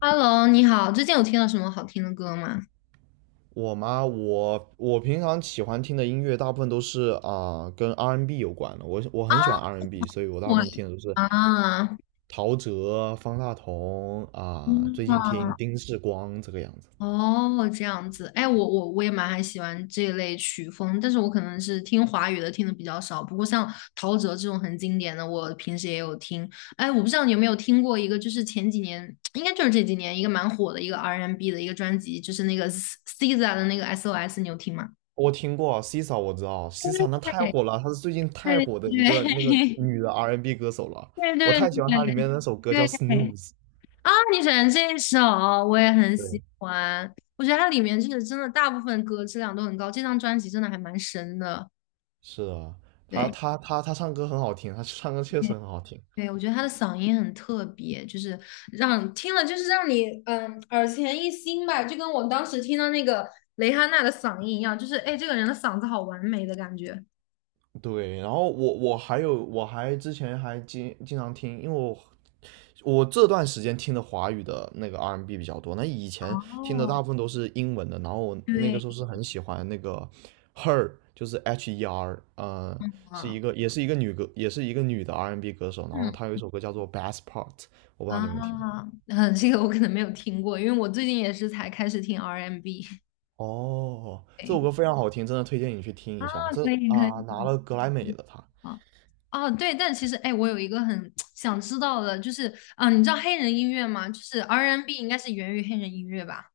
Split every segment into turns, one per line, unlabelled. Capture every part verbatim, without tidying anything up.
Hello，你好，最近有听到什么好听的歌吗？
我吗？我我平常喜欢听的音乐大部分都是啊、跟 R and B n 有关的。我我
啊，
很喜欢 R and B，n 所以我大部
我。
分听的都是
啊，
陶喆、方大同啊、
嗯。
最近听丁世光这个样子。
哦，这样子。哎，我我我也蛮还喜欢这一类曲风，但是我可能是听华语的听的比较少，不过像陶喆这种很经典的，我平时也有听。哎，我不知道你有没有听过一个，就是前几年，应该就是这几年一个蛮火的一个 R and B n 的一个专辑，就是那个 S- SZA 的那个 S O S，你有听吗？
我听过 c i s a， 我知道 c i s a 那太
对
火了，她是最近太
对
火的一个那个
对
女 的 R and B n 歌手了。
对
我
对
太喜欢她里面的那首歌叫
对对。
Snooze。
啊，你选这首我也很
对，
喜欢，我觉得它里面就是真的大部分歌质量都很高，这张专辑真的还蛮神的。
是的，她
对，
她她她唱歌很好听，她唱歌确
对，
实很好听。
对，我觉得他的嗓音很特别，就是让听了就是让你嗯耳前一新吧，就跟我当时听到那个蕾哈娜的嗓音一样，就是哎这个人的嗓子好完美的感觉。
对，然后我我还有我还之前还经经常听，因为我我这段时间听的华语的那个 R and B N 比较多，那以前听的大
哦，
部分都是英文的，然后我那个
对，
时候是很喜欢那个 Her，就是 H E R，呃，是
嗯
一个也是一个女歌，也是一个女的 R and B N 歌手，然后呢，
嗯
她有一首歌叫做 Best Part，我不知道你有没有听过。
啊，嗯，这个我可能没有听过，因为我最近也是才开始听 R and B。
哦，这首
对
歌非常好听，真的推荐你去听
啊，
一下。这
可以可
啊，拿
以。
了格莱美的她。
啊，哦，对，但其实哎，我有一个很 想知道的，就是啊，你知道黑人音乐吗？就是 R and B n 应该是源于黑人音乐吧？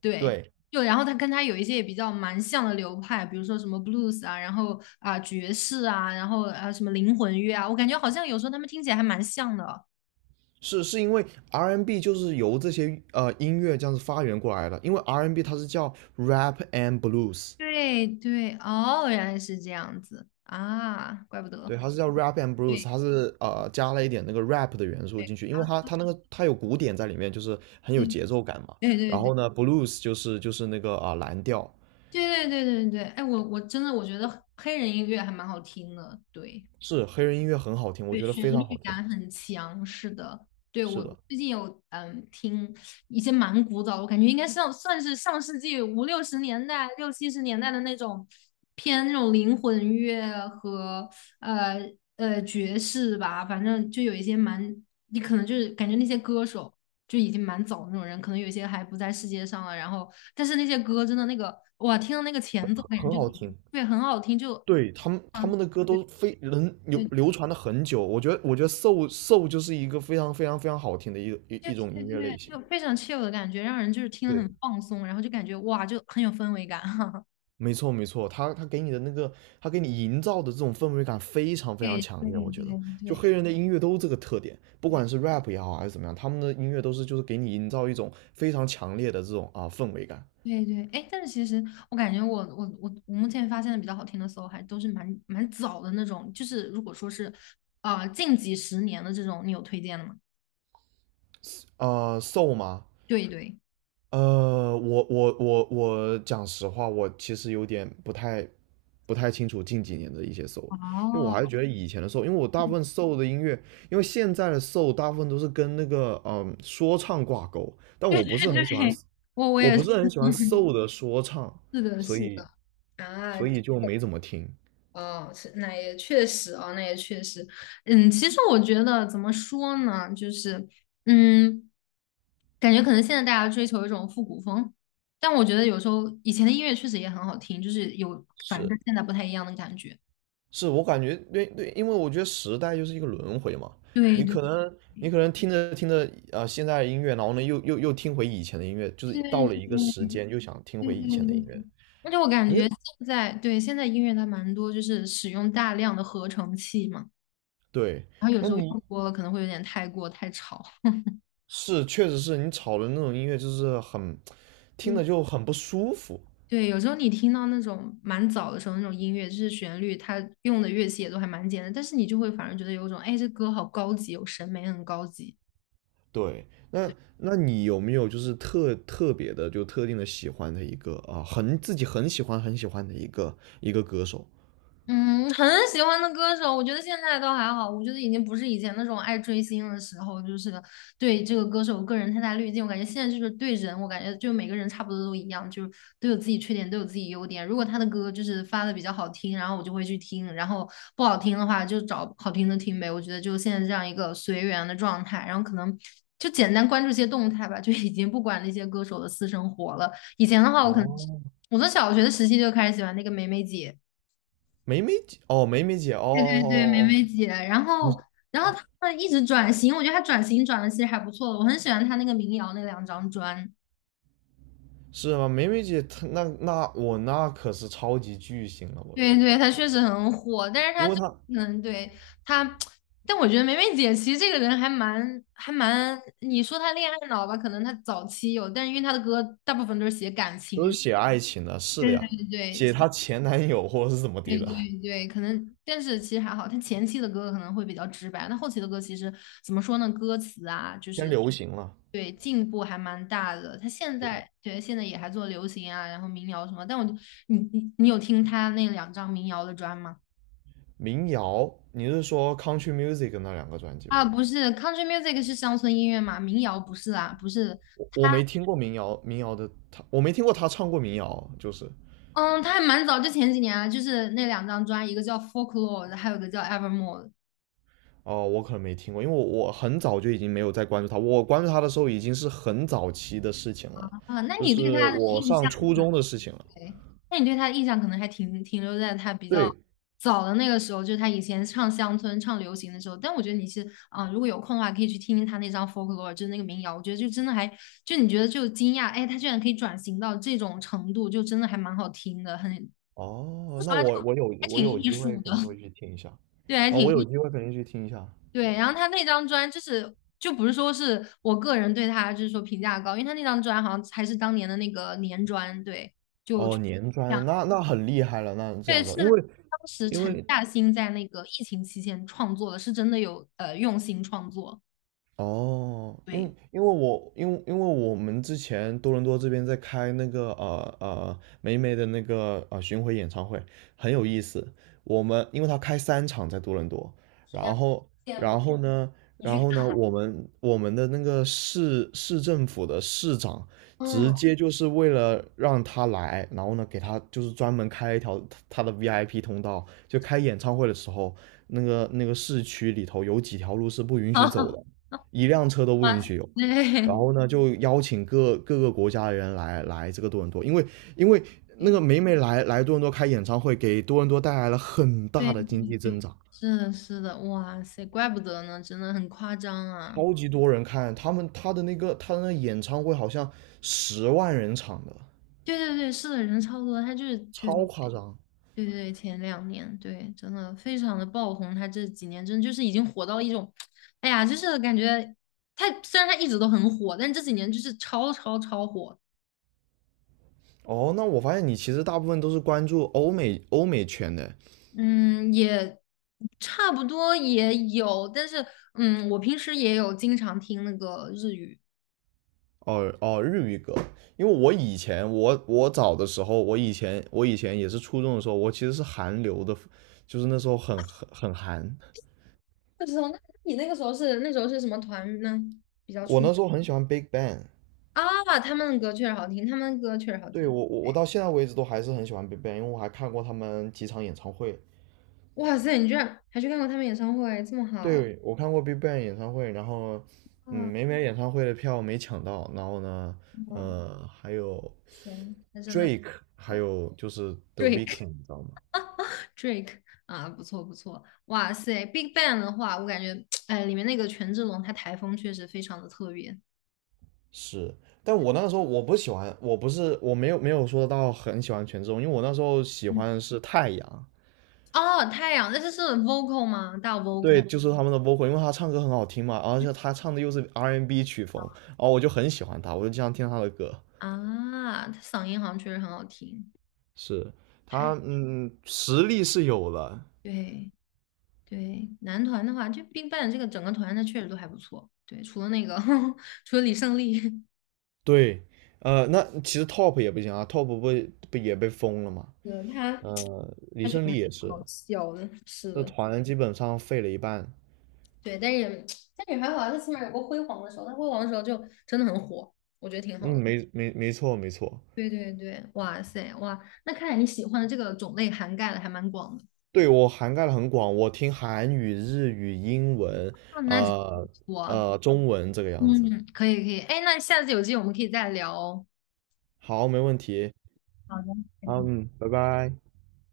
对，
对，
就然后它跟它有一些也比较蛮像的流派，比如说什么 blues 啊，然后啊爵士啊，然后啊什么灵魂乐啊，我感觉好像有时候他们听起来还蛮像的。
是是因为 R and B N 就是由这些呃音乐这样子发源过来的，因为 R and B N 它是叫 rap and blues，
对对，哦，原来是这样子啊，怪不
对，
得。
它是叫 rap and blues，
对
它是呃加了一点那个 rap 的元素进去，因为它它那个它有鼓点在里面，就是很有
对
节奏感嘛。
对
然
对
后呢，blues 就是就是那个啊、呃蓝调，
对对对对对对，哎，我我真的我觉得黑人音乐还蛮好听的，对。
是黑人音乐很好听，我
对，
觉得
旋
非常
律
好听，
感很强，是的。对，
是
我
的，
最近有嗯听一些蛮古早的，我感觉应该上算是上世纪五六十年代、六七十年代的那种偏那种灵魂乐和呃呃爵士吧，反正就有一些蛮，你可能就是感觉那些歌手就已经蛮早的那种人，可能有一些还不在世界上了，然后但是那些歌真的那个哇，听到那个前奏感
很
觉就
好
是
听。
对很好听，就
对，他们他
嗯。
们的歌都非能流
对。
流传了很久，我觉得我觉得 soul soul 就是一个非常非常非常好听的一一
对
一种
对
音乐
对，
类型。
就非常 chill 的感觉，让人就是听了
对，
很放松，然后就感觉哇，就很有氛围感。哈，
没错没错，他他给你的那个，他给你营造的这种氛围感非常非常
对
强
对
烈，我觉得，
对
就
对
黑人的音乐都这个特点，不管是
对
rap 也好还是怎么样，他们的音乐都是就是给你营造一种非常强烈的这种啊、氛围感。
对对，哎，但是其实我感觉我我我我目前发现的比较好听的 soul 还都是蛮蛮早的那种，就是如果说是啊、呃近几十年的这种，你有推荐的吗？
呃，soul 嘛，
对对，
呃，我我我我讲实话，我其实有点不太不太清楚近几年的一些 soul，因为我
哦，
还是觉得以前的 soul，因为我大部分 soul 的音乐，因为现在的 soul 大部分都是跟那个嗯说唱挂钩，但 我不是很
对
喜欢，
对，我我
我
也
不
是，
是很喜欢 soul 的说唱，
是的，
所
是
以
的。啊，
所以就没怎么听。
哦，是那也确实啊，那也确实。嗯，其实我觉得怎么说呢，就是。嗯，感觉可能现在大家追求一种复古风，但我觉得有时候以前的音乐确实也很好听，就是有反正
是，
跟现在不太一样的感觉。
是我感觉，对对，因为我觉得时代就是一个轮回嘛，
对
你
对
可
对
能你可能听着听着啊、呃现在的音乐，然后呢又又又听回以前的音乐，就是到了一个
对
时间又想听
对
回
对
以前的音
对，
乐，
而且我感
你
觉现在对现在音乐它蛮多，就是使用大量的合成器嘛，
对，
然后有
那
时候
你
用多了可能会有点太过太吵。
是确实是你吵的那种音乐就是很听着就很不舒服。
对，有时候你听到那种蛮早的时候那种音乐，就是旋律，它用的乐器也都还蛮简单，但是你就会反而觉得有一种，哎，这歌好高级，有审美很高级。
对，那那你有没有就是特特别的就特定的喜欢的一个啊、很自己很喜欢很喜欢的一个一个歌手？
嗯，很喜欢的歌手，我觉得现在倒还好，我觉得已经不是以前那种爱追星的时候，就是对这个歌手个人太大滤镜。我感觉现在就是对人，我感觉就每个人差不多都一样，就是都有自己缺点，都有自己优点。如果他的歌就是发的比较好听，然后我就会去听，然后不好听的话就找好听的听呗。我觉得就现在这样一个随缘的状态，然后可能就简单关注一些动态吧，就已经不管那些歌手的私生活了。以前的话，我可能
哦，
我从小学的时期就开始喜欢那个梅梅姐。
梅梅姐哦，梅梅姐哦哦
对对，梅
哦哦。
梅姐，然后
你
然后她一直转型，我觉得她转型转的其实还不错的，我很喜欢她那个民谣那两张专。
是吗？梅梅姐，她那那我那可是超级巨星了，我的
对
天！
对，她确实很火，但是
因
她
为
就
她
嗯，对，她，但我觉得梅梅姐其实这个人还蛮还蛮，你说她恋爱脑吧，可能她早期有，但是因为她的歌大部分都是写感
都是
情，
写爱情的，是的
对对
呀，
对
写
对，
她前男友或者是怎么
对
地的，
对对，可能，但是其实还好，他前期的歌可能会比较直白，那后期的歌其实怎么说呢？歌词啊，就
偏
是
流行了。
对进步还蛮大的。他现
对，
在对现在也还做流行啊，然后民谣什么。但我就你你你有听他那两张民谣的专吗？
民谣，你是说 country music 那两个专辑吗？
啊，不是，country music 是乡村音乐嘛，民谣不是啊，不是
我我
他，
没听过民谣，民谣的他，我没听过他唱过民谣，就是。
嗯，他还蛮早，就前几年啊，就是那两张专，一个叫 Folklore,还有一个叫 Evermore
哦，我可能没听过，因为我我很早就已经没有再关注他，我关注他的时候已经是很早期的事情了，
啊。那
就
你对
是
他的
我
印
上
象？
初中的事情了。
哎，那你对他的印象可能还停停留在他比较
对，
早的那个时候，就是他以前唱乡村、唱流行的时候。但我觉得你是，啊、如果有空的话，可以去听听他那张《Folklore》,就是那个民谣。我觉得就真的还，就你觉得就惊讶，哎，他居然可以转型到这种程度，就真的还蛮好听的，很，
哦，
说实
那
话就
我我有
还
我
挺
有
艺
机会
术
肯
的，
定会去听一下，
对，还
啊，
挺
我有
艺，
机会肯定去听一下。
对。然后他那张专就是。就不是说是我个人对他就是说评价高，因为他那张专好像还是当年的那个年专，对，就。
哦，年专，那那很厉害了，那这
对，
样子。
是
因
当
为
时
因
陈
为
嘉欣在那个疫情期间创作的，是真的有呃用心创作。
哦，因
对，
因为我因为因为我们之前多伦多这边在开那个呃呃霉霉的那个呃巡回演唱会，很有意思。我们因为他开三场在多伦多，然后
羡
然
慕
后呢，
你
然
去
后
看，
呢，我们我们的那个市市政府的市长直
嗯，
接就是为了让他来，然后呢给他就是专门开一条他的 V I P 通道，就开演唱会的时候，那个那个市区里头有几条路是不允许走
啊，
的。一辆车都不
哇
允
塞，
许有。然
对
后呢，就邀请各各个国家的人来来这个多伦多，因为因为那个
对
每每来来多伦多开演唱会，给多伦多带来了很大
对，
的经济增长，
是的，是的，哇塞，怪不得呢，真的很夸张啊。
超级多人看他们他的那个他的那个演唱会好像十万人场的，
对对对，是的，人超多，他就是对
超夸张。
对对，前两年对，真的非常的爆红，他这几年真的就是已经火到一种，哎呀，就是感觉他虽然他一直都很火，但这几年就是超超超火。
哦，那我发现你其实大部分都是关注欧美欧美圈的，
嗯，也差不多也有，但是嗯，我平时也有经常听那个日语。
哦哦，日语歌，因为我以前我我早的时候，我以前我以前也是初中的时候，我其实是韩流的，就是那时候很很很韩，
不知道，那你那个时候是那时候是什么团呢？比较
我
出
那
名
时候很喜欢 Big Bang，
啊，他们的歌确实好听，他们的歌确实好
对，
听。
我我我到现在为止都还是很喜欢 Big Bang，因为我还看过他们几场演唱会，
哇塞，你居然还去看过他们演唱会，这么好
对我看过 Big Bang 演唱会，然后嗯
啊！
没买演唱会的票没抢到，然后呢
哇
呃还有
塞，那真的
Drake，还
不
有就是
d
The
r a k
Weeknd，
e
你知道吗？
Drake 啊，不错不错。哇塞，Big Bang 的话，我感觉 哎，里面那个权志龙他台风确实非常的特别。
是，但我那个时候我不喜欢，我不是我没有没有说到很喜欢权志龙，因为我那时候喜欢的是太阳，
哦，太阳，那这是 vocal 吗？大
对，
vocal
就是他们的 v o， 因为他唱歌很好听嘛，而且他唱的又是 R and B n 曲风，然后我就很喜欢他，我就经常听他的歌。
啊，他嗓音好像确实很好听。
是
太，
他，嗯，实力是有了，
对对，男团的话，就 BigBang 这个整个团，他确实都还不错。对，除了那个，除了李胜利，
对，呃，那其实 Top 也不行啊，Top 不不也被封了嘛，
对，他
呃，李
他确实
胜
蛮
利也是，
好笑的，是
这
的，
团基本上废了一半，
对，但是但是还好啊，他起码有过辉煌的时候，他辉煌的时候就真的很火，我觉得挺好
嗯，
的。
没没没错没错，
对对对，哇塞哇，那看来你喜欢的这个种类涵盖的还蛮广的。
对，我涵盖的很广，我听韩语、日语、英文，
啊，那真不
呃
错
呃，中文这个样子。
嗯，可以可以，哎，那下次有机会我们可以再聊哦。
好，没问题。
好的。
好，嗯，拜拜。